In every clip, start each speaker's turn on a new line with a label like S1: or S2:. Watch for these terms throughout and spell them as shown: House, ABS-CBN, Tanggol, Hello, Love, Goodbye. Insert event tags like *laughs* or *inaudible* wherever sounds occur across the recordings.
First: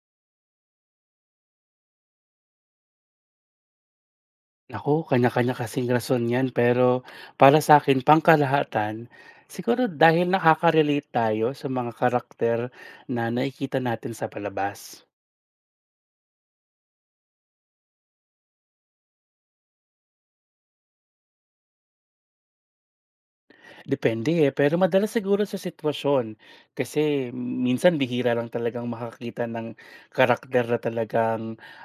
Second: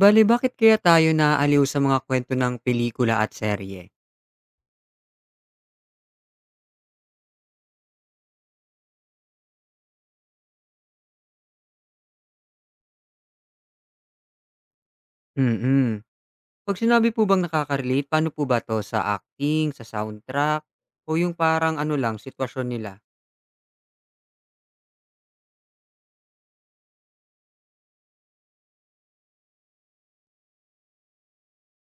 S1: Bali bakit kaya tayo naaaliw sa mga kwento ng pelikula at serye?
S2: Naku, kanya-kanya kasing rason 'yan, pero para sa akin pangkalahatan, siguro dahil nakaka-relate tayo sa mga karakter na nakikita natin sa palabas.
S1: Mm. Pag sinabi po bang nakaka-relate, paano po ba 'to sa acting, sa soundtrack, o yung parang ano lang, sitwasyon nila?
S2: Depende, eh, pero madalas siguro sa sitwasyon. Kasi minsan bihira lang talagang makakita ng karakter na talagang,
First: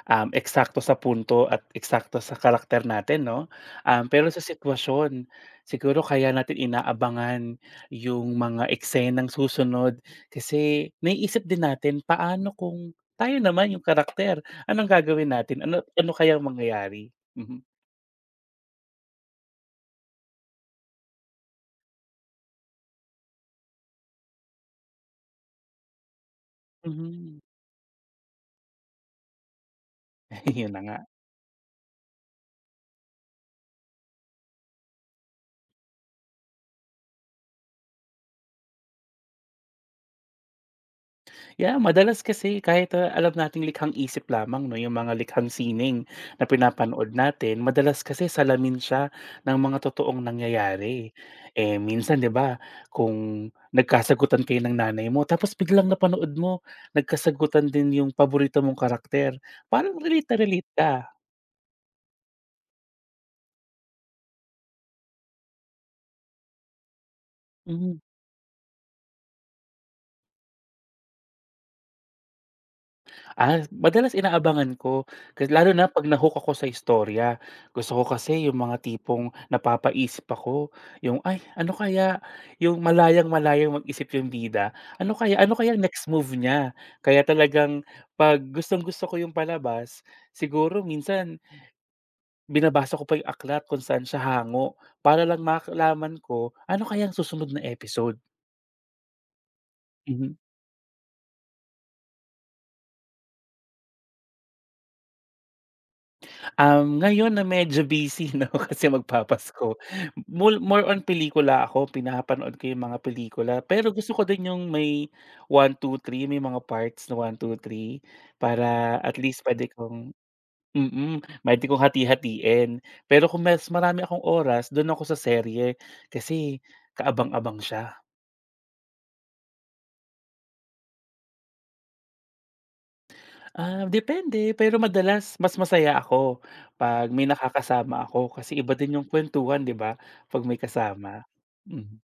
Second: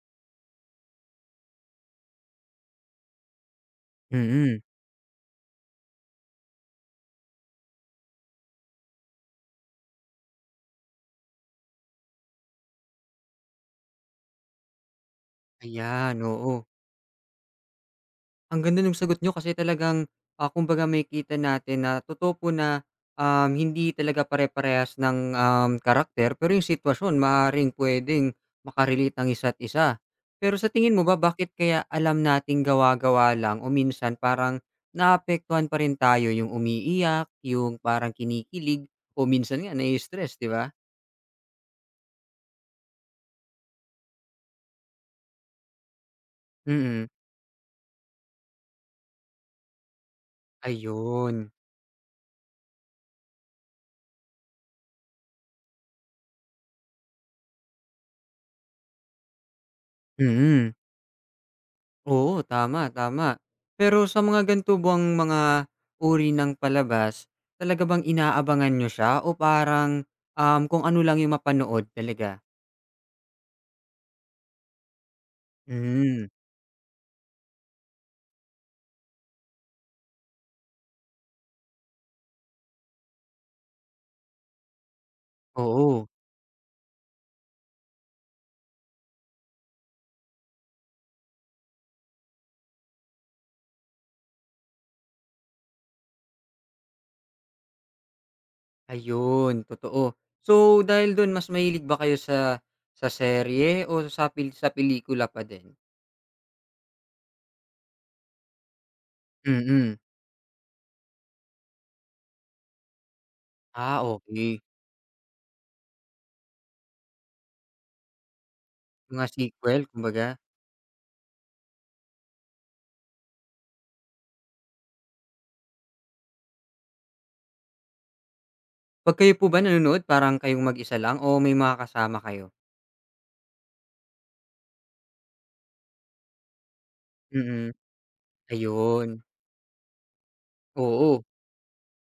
S2: eksakto sa punto at eksakto sa karakter natin, 'no? Pero sa
S1: Mm.
S2: sitwasyon, siguro kaya natin inaabangan yung mga eksenang susunod kasi naiisip din natin, paano kung tayo naman yung karakter, anong gagawin natin? Ano ano
S1: Ayan,
S2: kayang
S1: oo.
S2: mangyayari? Mhm.
S1: Ang ganda ng sagot nyo kasi talagang, kumbaga may kita natin na totoo po na, hindi talaga pare-parehas ng, karakter pero yung sitwasyon
S2: Mhm.
S1: maaaring puwedeng maka-relate ang isa't isa.
S2: *laughs*
S1: Pero sa
S2: Yun na
S1: tingin
S2: nga.
S1: mo ba bakit kaya alam nating gawa-gawa lang o minsan parang naapektuhan pa rin tayo yung umiiyak, yung parang kinikilig o minsan nga na stress 'di ba?
S2: Yeah, madalas kasi kahit, alam nating likhang isip lamang, 'no, yung mga likhang sining na
S1: Mm,
S2: pinapanood natin, madalas kasi salamin siya ng mga totoong nangyayari.
S1: ayun.
S2: Eh, minsan 'di ba kung nagkasagutan kayo ng nanay mo tapos biglang napanood mo, nagkasagutan din yung paborito mong karakter, parang relate na relate
S1: Mm.
S2: ka.
S1: Oo, tama, tama. Pero sa mga ganito bang mga uri ng palabas, talaga
S2: Mhm.
S1: bang inaabangan niyo siya o parang, kung ano lang yung mapanood talaga?
S2: Madalas inaabangan ko kasi lalo na 'pag
S1: Hmm,
S2: na-hook ako sa istorya. Gusto ko kasi yung mga tipong napapaisip ako, yung, "Ay ano kaya?" Yung malayang-malayang mag-isip yung bida. Ano kaya ang
S1: oo,
S2: next move niya? Kaya talagang 'pag gustong-gusto ko yung palabas, siguro minsan binabasa ko pa yung aklat kung saan siya hango para lang malaman ko ano kaya ang susunod na episode.
S1: ayun, totoo.
S2: Mhm.
S1: So, dahil dun mas mahilig ba kayo sa serye o sa pelikula pa din?
S2: Ngayon na medyo busy *laughs* 'no, kasi magpapasko.
S1: Mm.
S2: More on pelikula ako, pinapanood ko yung mga pelikula. Pero
S1: Ah,
S2: gusto ko din
S1: okey.
S2: yung may one two three, may mga parts na one two three para at
S1: Mga
S2: least puwede
S1: sequel
S2: kong
S1: kumbaga.
S2: mm, puwede kong hati-hatiin. Pero kung mas marami akong oras, do'n ako sa serye kasi kaabang-abang siya.
S1: 'Pag kayo po ba nanonood parang kayong mag-isa lang o may mga kasama kayo?
S2: Depende, pero madalas mas masaya ako 'pag may
S1: Mm,
S2: nakakasama ako kasi iba din yung
S1: ayun,
S2: kuwentuhan, 'di ba, 'pag may
S1: oo.
S2: kasama. Hmm.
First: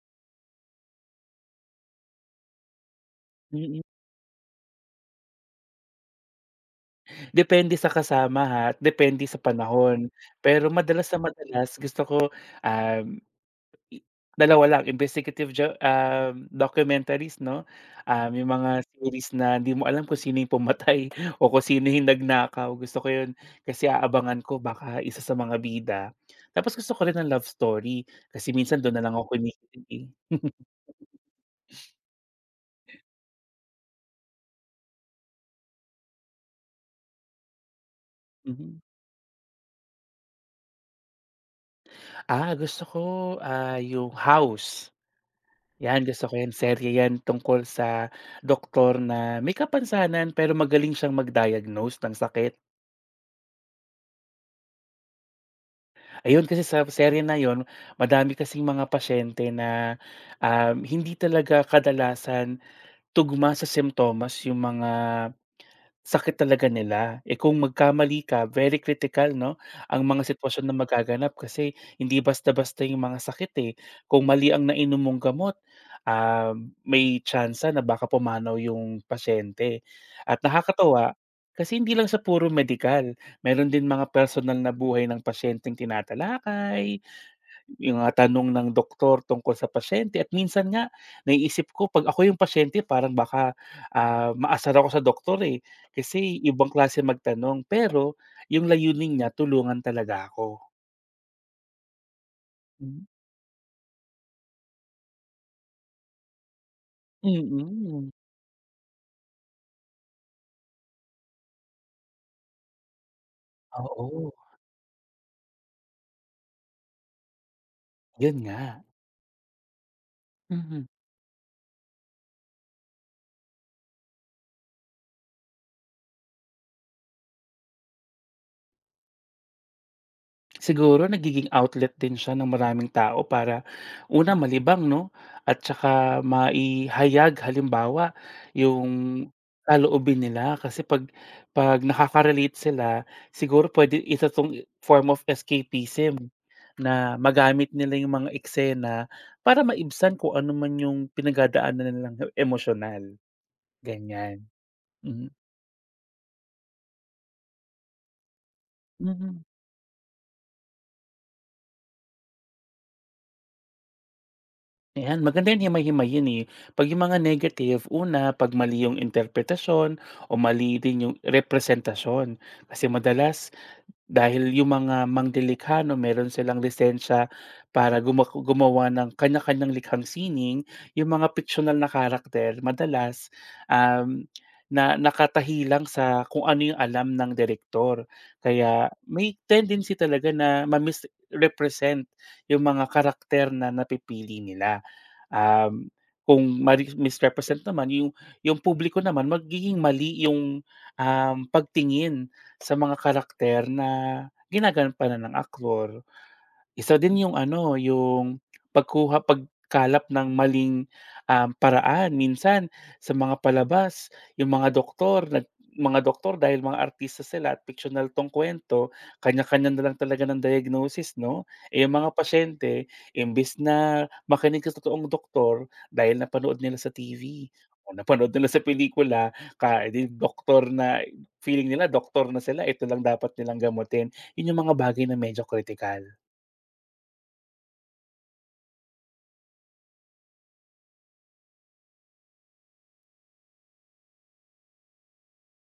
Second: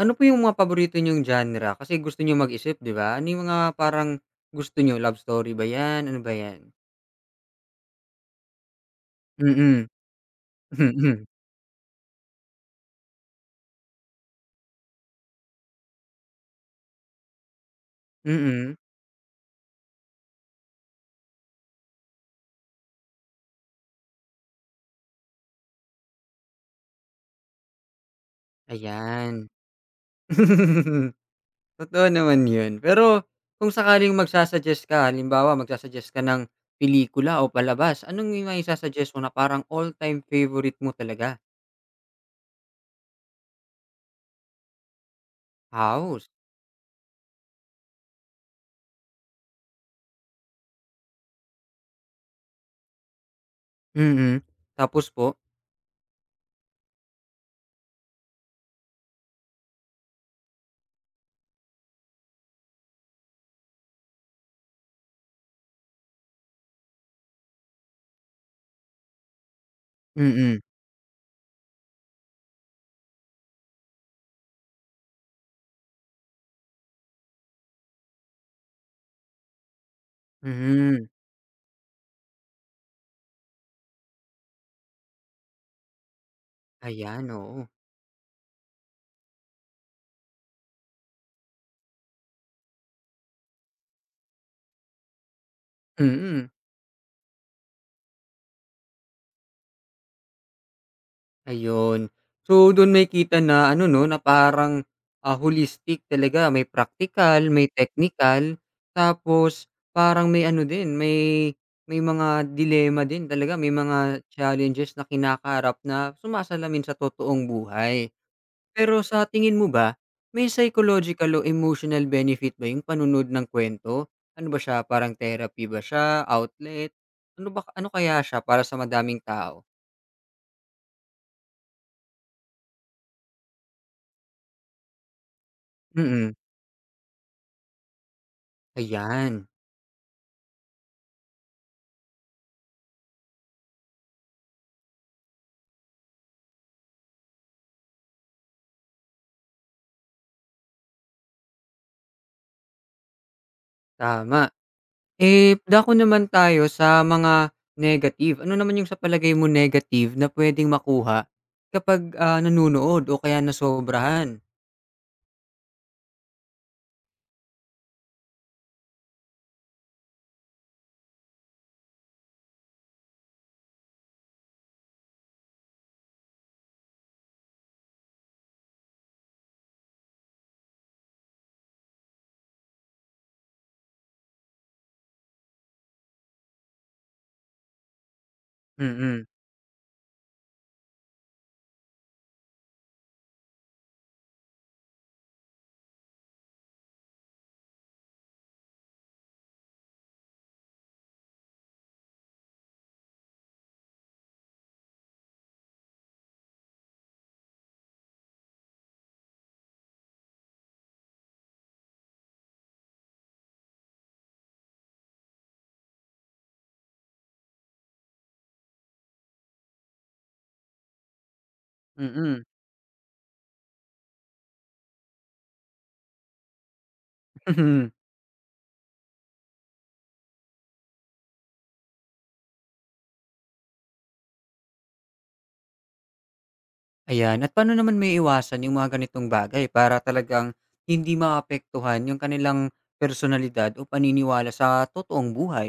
S1: Ano po yung mga paborito niyong genre? Kasi gusto niyo mag-isip, 'di ba? Ano yung mga
S2: Mm,
S1: parang gusto niyo, love story ba 'yan, ano ba 'yan?
S2: Depende sa kasama, ha, at depende sa
S1: Mm.
S2: panahon. Pero madalas na
S1: Mm.
S2: madalas gusto ko, um, i dalawa lang investigative documentaries, 'no, yung
S1: Mm.
S2: mga series na hindi mo alam kung sino yung pumatay *laughs* o kung sino yung nagnakaw, gusto ko yun. Kasi aabangan ko baka isa sa mga bida. Tapos gusto ko rin ng love story kasi minsan doon na lang ako
S1: Ayan.
S2: kinikilig, eh.
S1: *laughs* Totoo naman 'yun. Pero kung sakaling magsa-suggest ka, halimbawa ka ng pelikula o palabas, anong yung
S2: Mhm.
S1: maisa-suggest mo na parang all-time favorite mo talaga?
S2: Gusto ko, yung House. 'Yan gusto
S1: House.
S2: ko 'yan, serye 'yan tungkol sa doktor na may kapansanan pero magaling siyang mag-diagnose ng sakit.
S1: Mm. Tapos po?
S2: Ayun, kasi sa serye na 'yun madami kasing mga pasyente na, hindi talaga kadalasan tugma sa simptomas yung mga sakit talaga nila. Eh, kung magkamali ka, very critical 'no, ang mga
S1: Mm.
S2: sitwasyon na magaganap kasi hindi basta-basta yung mga sakit, eh. Kung mali ang nainom mong gamot, ah, may tsansa na baka pumanaw yung pasyente. At
S1: Hmm.
S2: nakakatuwa kasi hindi lang sa puro medical, meron din mga personal na buhay ng pasyenteng tinatalakay,
S1: Ayan, oo.
S2: yung mga tanong ng doktor tungkol sa pasyente, at minsan nga naiisip ko 'pag ako yung pasyente parang baka, maasar ako sa doktor, eh, kasi
S1: Mm.
S2: ibang klase magtanong. Pero yung layunin niya tulungan talaga ako.
S1: Ayun. So,
S2: Hmm,
S1: doon may
S2: mm.
S1: kita na ano 'no, na parang, holistic talaga, may practical, may
S2: Mm-mm.
S1: technical, tapos parang may ano din, may mga dilemma din talaga, may mga
S2: Oo.
S1: challenges na kinakaharap na sumasalamin sa totoong buhay.
S2: Yun nga.
S1: Pero sa tingin mo ba, may
S2: Mhm.
S1: psychological o emotional benefit ba yung panonood ng kwento? Ano ba siya, parang therapy ba siya, outlet? Ano kaya siya para sa madaming tao?
S2: Siguro nagiging outlet din siya ng maraming tao para una malibang, 'no, at tsaka
S1: Mm,
S2: maihayag halimbawa yung
S1: ayan.
S2: saloobin nila kasi 'pag nakaka-relate sila siguro pwede isa 'tong form of escapism na magamit nila yung mga eksena para maibsan kung ano man yung pinagdadaanan nilang emosyonal, ganyan.
S1: Tama.
S2: Mhm.
S1: Eh, dako naman tayo sa mga negative. Ano naman yung sa palagay
S2: Mhm.
S1: mo negative na puwedeng makuha kapag, nanonood o kaya nasobrahan?
S2: Ayan, maganda yan himay-himayin, eh. 'Pag yung mga negative, una 'pag mali yung interpretasyon o mali din yung representasyon. Kasi madalas dahil yung mga manglilikha 'no, meron silang lisensiya para gumawa ng kanya-kanyang likhang sining. Yung mga fictional na karakter madalas, um, na nakatahi lang sa kung ano yung alam ng direktor. Kaya
S1: Mm,
S2: may tendency talaga na ma-misrepresent yung mga karakter na napipili nila. Um, kung misrepresent naman yung publiko naman, magiging mali yung, pagtingin sa mga karakter na ginagampanan ng aktor. Isa din yung ano, yung pagkuha, pagkalap ng maling, paraan. Minsan sa mga palabas, yung mga doktor dahil mga artista sila at fictional 'tong kwento, kanya-kanya na lang talaga ng diagnosis, 'no? Eh, yung mga
S1: mm.
S2: pasyente, imbes na makinig sa totoong doktor, dahil napanood nila sa TV o
S1: *laughs*
S2: napanood nila sa pelikula eh, di doktor na, feeling nila doktor na sila, ito lang dapat nilang gamutin. Yun yung mga bagay na medyo critical.
S1: Ayan, at paano naman maiiwasan yung mga ganitong bagay para talagang hindi maapektuhan yung kanilang personalidad o paniniwala sa totoong buhay?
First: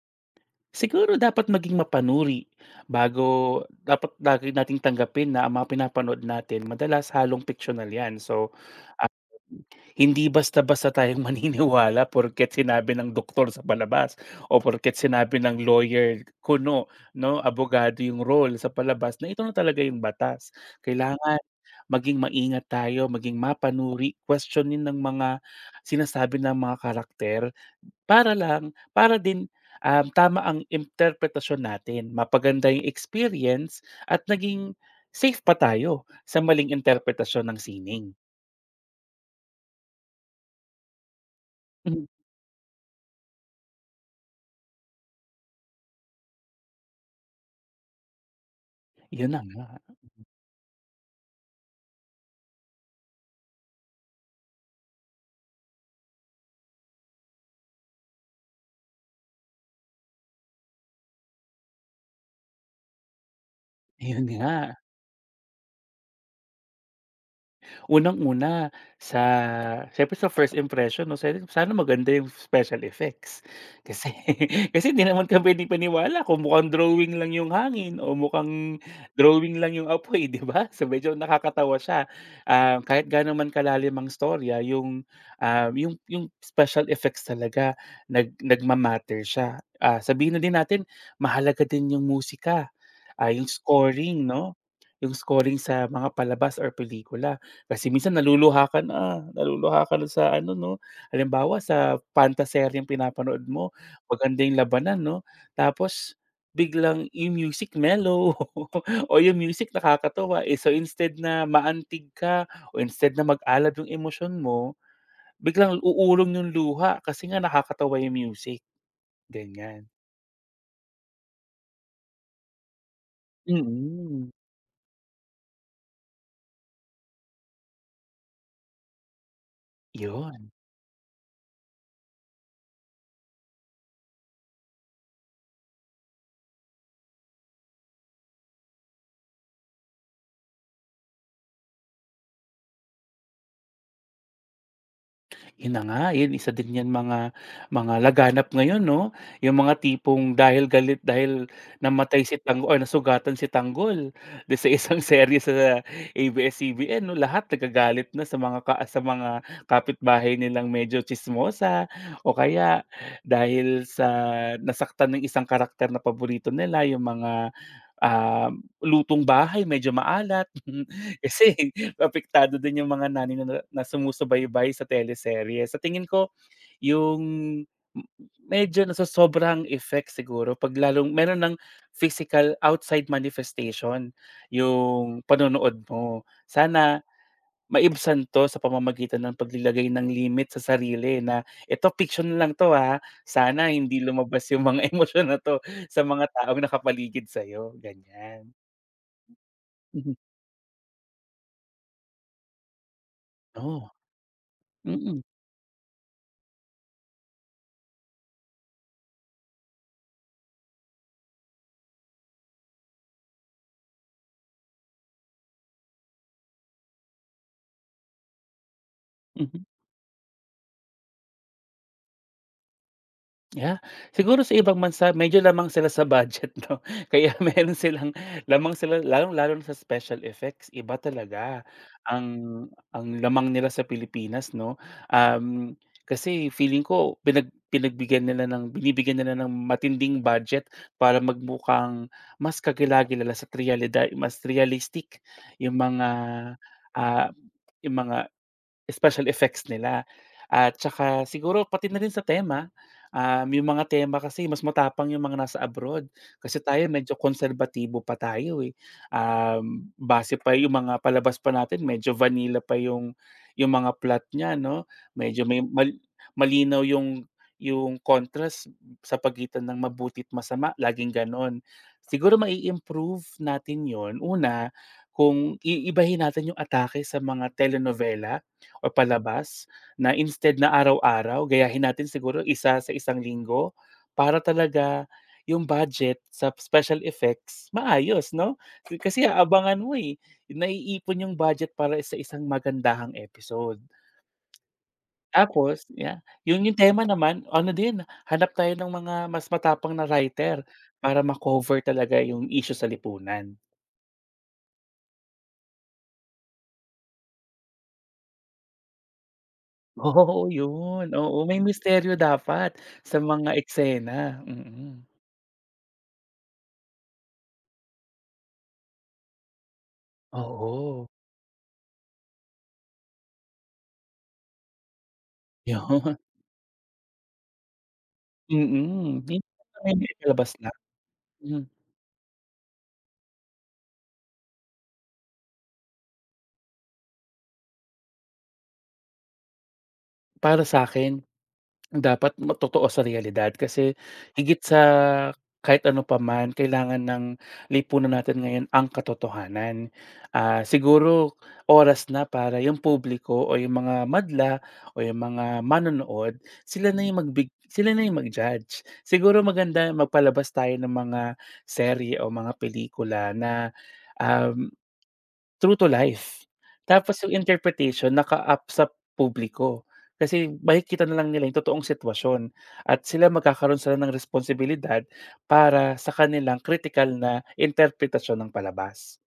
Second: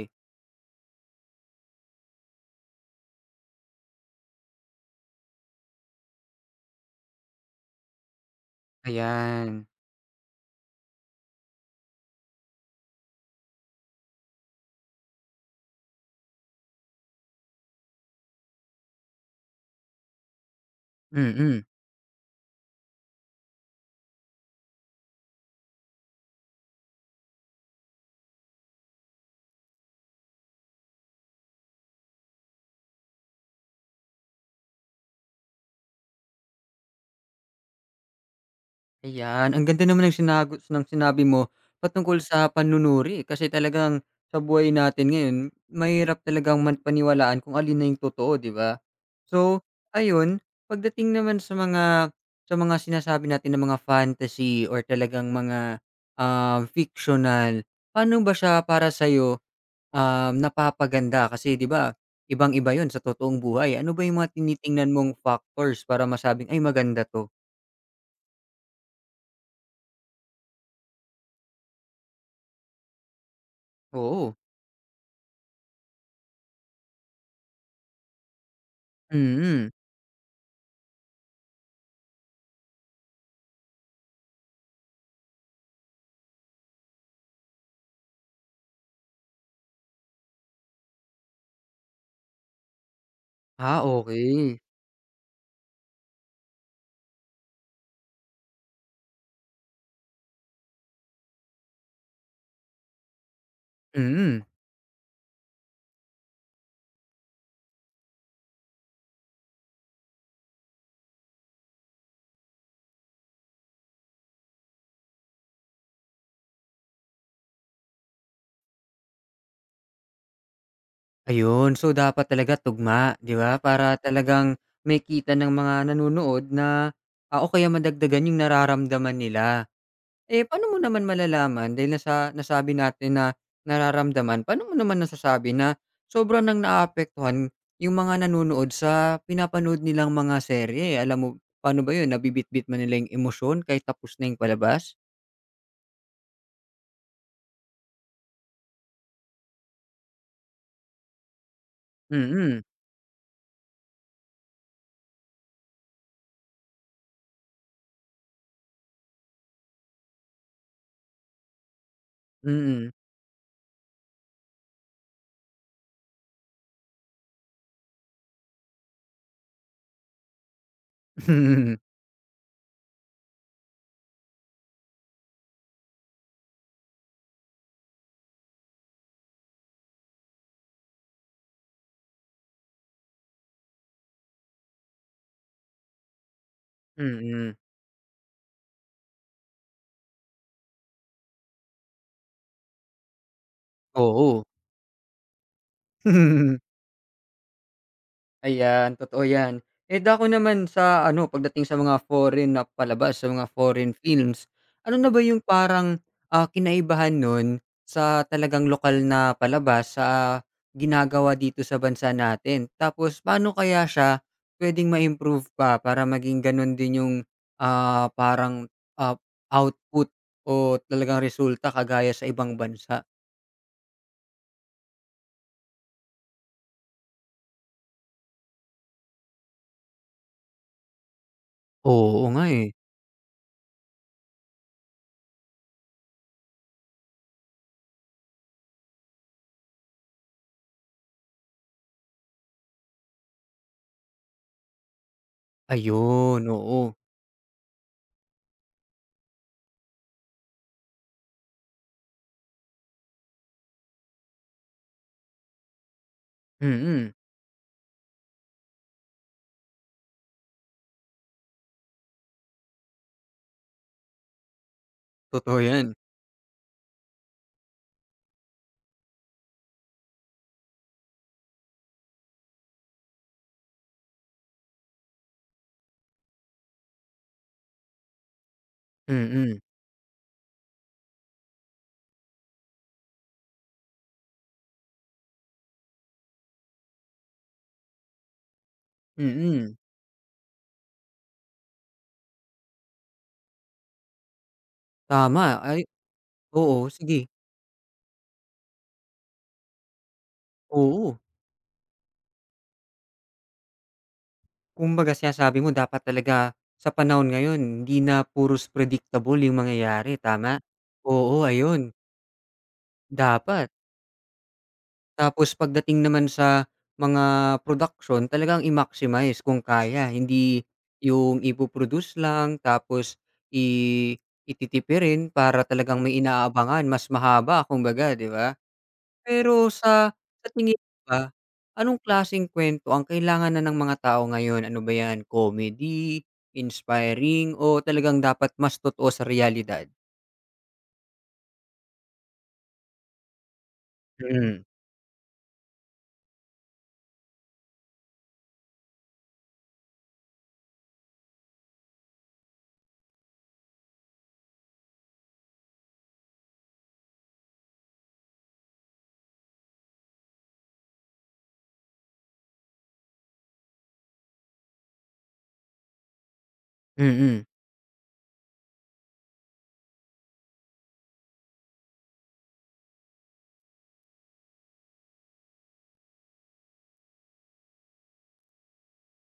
S2: Siguro dapat maging mapanuri, bago dapat lagi nating tanggapin na ang mga pinapanood natin madalas halong piksyonal 'yan. So, ah,
S1: Ayan,
S2: hindi basta-basta tayong *laughs* maniniwala porket sinabi ng doktor sa palabas o porket sinabi ng lawyer kuno, 'no, abogado yung role sa palabas na ito na talaga yung batas. Kailangan
S1: mm.
S2: maging maingat tayo, maging mapanuri, kwestiyonin ng mga sinasabi ng mga karakter para lang para din, tama ang interpretasyon natin, mapaganda yung experience, at naging safe pa tayo sa maling interpretasyon ng sining.
S1: Ayan, ang ganda naman ng sinagot ng sinabi mo patungkol sa panunuri, eh, kasi talagang sa buhay natin ngayon mahirap talagang man paniwalaan kung alin na yung totoo, 'di ba?
S2: *laughs* Yun na
S1: So,
S2: nga,
S1: ayun, pagdating naman sa mga sinasabi natin na mga fantasy or talagang mga, fictional, paano ba siya para sa'yo, napapaganda? Kasi 'di ba, ibang-iba yon sa totoong buhay. Ano ba yung
S2: yun
S1: mga
S2: nga.
S1: tinitingnan mong factors para masabing, "Ay maganda 'to?"
S2: Unang-una, siyempre sa first impression, 'no, sana sana maganda yung special effects. Kasi
S1: Oo,
S2: *laughs* kasi hindi naman kami pwedeng paniwala kung mukhang drawing lang yung hangin o mukhang drawing
S1: mm.
S2: lang yung apoy, *laughs* 'di ba? So, medyo nakakatawa siya. Kahit gaano man kalalim ang istorya, yung, yung special effects talaga nagma-matter siya. Sabihin na din natin, mahalaga din yung musika. Yung
S1: Ah,
S2: scoring, 'no,
S1: okay.
S2: yung scoring sa mga palabas or pelikula. Kasi minsan naluluha ka na sa ano, 'no, halimbawa sa pantaseryeng pinapanood mo,
S1: Mm,
S2: maganda yung labanan, 'no, tapos biglang yung music mellow *laughs* o yung music nakakatawa, eh. So instead na maantig ka o instead na mag-alab yung emosyon mo, biglang uurong yung luha kasi nga nakakatawa yung music, ganyan.
S1: ayun. So, dapat talaga tugma, 'di ba? Para
S2: Mm.
S1: talagang makita ng mga nanonood na, o kaya madagdagan yung nararamdaman nila. Eh,
S2: Yun.
S1: paano mo naman malalaman dahil nasabi natin na nararamdaman, paano mo naman nasasabi na sobrang ng naaapektuhan yung mga nanonood sa pinapanood nilang mga serye? Alam mo paano ba yun, nabibitbit ba nila yung emosyon kahit tapos na yung palabas?
S2: Yun na nga, yun isa din yan, mga laganap ngayon, 'no, yung mga tipong dahil galit, dahil namatay si
S1: Mm,
S2: Tanggol or nasugatan si Tanggol di sa isang *laughs* serye sa ABS-CBN, 'no, lahat nagagalit na sa mga ka sa mga kapitbahay nilang medyo chismosa, o kaya
S1: mm.
S2: dahil sa nasaktan ng isang karakter na paborito nila, yung mga ah, lutong bahay medyo maalat. *laughs* Kasi
S1: Mm.
S2: apektado din yung mga nani na na sumusubaybay sa teleserye. Sa tingin ko yung m medyo nasosobrang effect siguro 'pag lalong meron ng physical outside manifestation yung panonood mo. Sana
S1: Mm.
S2: maibsan 'to sa pamamagitan ng paglilagay ng limit sa sarili na, "Eto fiction lang 'to, ha. Sana
S1: *laughs*
S2: hindi
S1: Oo.
S2: lumabas yung mga *laughs* emosyon na 'to sa mga taong
S1: *laughs*
S2: nakapaligid sa'yo." Ganyan.
S1: Ayan, totoo 'yan. Eh,
S2: Mhm.
S1: dako naman sa ano, pagdating sa mga foreign na palabas, sa mga foreign
S2: Oh,
S1: films, ano na ba
S2: mm,
S1: yung parang, kinaibahan nun sa talagang lokal na palabas sa ginagawa dito sa bansa natin? Tapos paano kaya siya puwedeng ma-improve pa para maging gano'n din yung, parang, ah,
S2: mhm,
S1: output o talagang resulta kagaya sa ibang bansa?
S2: yeah. Siguro sa ibang bansa medyo lamang sila sa budget *laughs* 'no, kaya meron silang lamang sila lalong-lalo na sa special effects, iba talaga
S1: Oo,
S2: ang
S1: oo nga, eh.
S2: ang lamang nila sa Pilipinas, 'no. Um, Kasi feeling ko pinag pinagbigyan nila ng binibigyan nila ng matinding budget para magmukhang mas kakilakilala sa realidad, mas realistic yung mga,
S1: Ayun, oo.
S2: ah, yung mga special effects nila, at saka siguro pati na rin sa tema kasi mas matapang yung mga nasa abroad. Kasi tayo
S1: Mm,
S2: medyo konserbatibo pa tayo, eh. Base pa yung mga palabas pa natin, medyo vanilla pa yung mga plot niya, 'no, medyo
S1: totoo
S2: may mal
S1: 'yan.
S2: malinaw yung contrast sa pagitan ng mabuti at masama, laging gano'n. Siguro mai-improve natin yon una kung iibahin natin yung atake sa mga telenovela o
S1: Mm,
S2: palabas, na instead na araw-araw, gayahin natin siguro isa sa isang linggo para talaga yung budget sa special effects maayos, 'no? Kasi
S1: mm.
S2: aabangan mo, eh, naiipon yung budget para sa isang magandahang episode.
S1: Tama,
S2: Tapos
S1: ay
S2: yeah, yung
S1: oo,
S2: tema
S1: sige,
S2: naman ano din, hanap tayo ng mga mas matapang na writer
S1: oo.
S2: para makover talaga yung issue sa lipunan.
S1: Kumbaga sinasabi mo dapat talaga sa panahon ngayon hindi na puros predictable yung mangyayari,
S2: Oo,
S1: tama?
S2: yun. Oo,
S1: Oo,
S2: may
S1: ayun,
S2: misteryo dapat sa mga
S1: dapat.
S2: eksena. Mm.
S1: Tapos pagdating naman sa mga production talagang i-maximize kung kaya, hindi
S2: Oo.
S1: yung ipo-produce lang tapos i ititipirin para talagang may
S2: Yun, *laughs*
S1: inaabangan mas mahaba kumbaga, 'di ba?
S2: mm. Hindi
S1: Pero
S2: na may
S1: sa
S2: nailalabas na,
S1: tingin mo ba,
S2: hmm.
S1: anong klaseng kwento ang kailangan na ng mga tao ngayon? Ano ba 'yan, comedy, inspiring, o talagang dapat mas totoo sa realidad?
S2: Para sa'kin dapat totoo sa realidad kasi higit
S1: Mm,
S2: sa kahit ano pa man, kailangan ng lipunan natin ngayon ang katotohanan. Siguro oras na para yung publiko o yung mga madla o yung mga manonood, sila na yung mag-judge. Siguro maganda magpalabas tayo ng mga serye o mga pelikula na um true to life. Tapos yung
S1: mm.
S2: interpretation naka-up sa publiko. Kasi makikita na lang nila yung totoong sitwasyon at magkakaroon sila ng responsibilidad para sa kanilang critical na interpretasyon ng palabas.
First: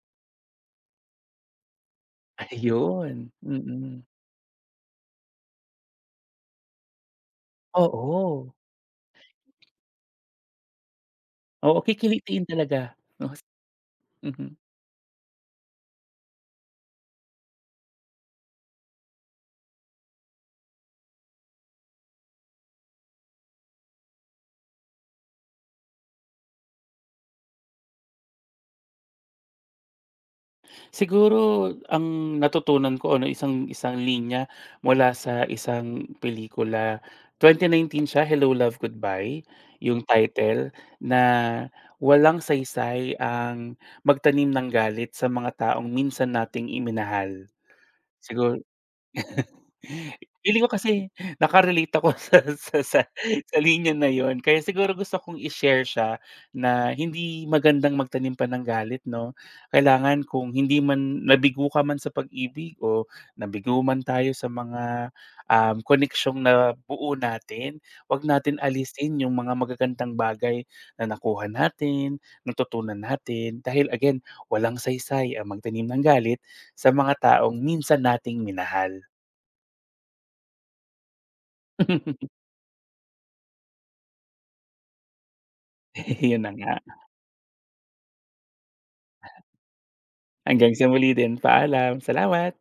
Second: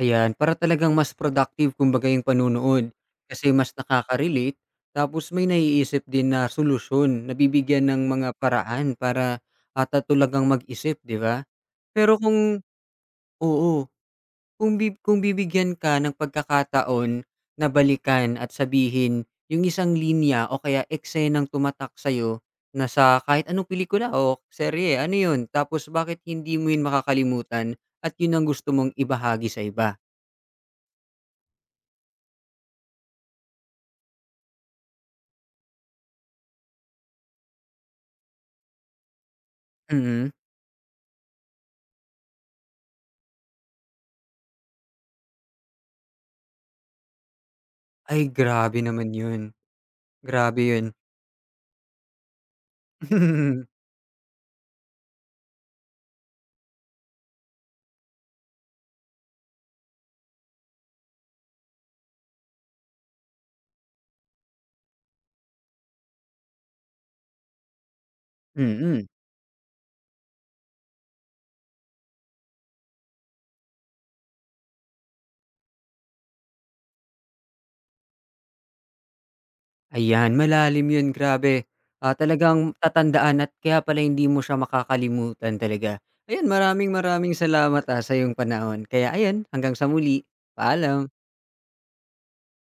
S1: Ayan, para talagang mas productive kumbaga yung panunood,
S2: Ayun,
S1: kasi mas
S2: mm.
S1: nakaka-relate tapos may naiisip din na solusyon, nabibigyan ng mga
S2: Oo.
S1: paraan para, ah, ta talagang mag-isip, 'di ba?
S2: Oo,
S1: Pero
S2: kikilitiin
S1: kung
S2: talaga. *laughs* No?
S1: oo.
S2: Mhm.
S1: Kung bib kung bibigyan ka ng pagkakataon na balikan at sabihin yung isang linya o kaya eksenang tumatak sa'yo na sa kahit anong pelikula o serye, ano yun? Tapos bakit hindi mo yun makakalimutan at yun ang gusto mong ibahagi sa iba?
S2: Siguro ang natutunan ko ano, isang isang linya mula sa isang pelikula, 2019 siya, Hello, Love, Goodbye, yung
S1: Mm.
S2: title na walang saysay ang magtanim ng galit sa mga taong minsan nating iminahal.
S1: Ay,
S2: Siguro
S1: grabe naman yun. Grabe
S2: Feeling ko
S1: yun.
S2: kasi naka-relate ako *laughs* sa
S1: *laughs*
S2: linya na yon, kaya siguro gusto kong i-share siya na hindi magandang magtanim pa ng galit, 'no. Kailangan kung hindi man nabigo ka man sa pag-ibig o nabigo man tayo sa mga, koneksyong nabuo natin, 'wag natin
S1: Mm.
S2: alisin yung mga magagandang bagay na nakuha natin, natutunan natin, dahil again walang saysay ang magtanim ng galit sa mga taong minsan nating minahal.
S1: Ayan, malalim 'yun, grabe. Ah,
S2: *laughs*
S1: talagang tatandaan at kaya pala hindi mo siya makakalimutan talaga.
S2: Yun
S1: Ayan,
S2: na nga.
S1: maraming maraming salamat, sa iyong panahon. Kaya ayan, hanggang sa muli,
S2: Hanggang sa
S1: paalam.
S2: muli din, paalam. Salamat.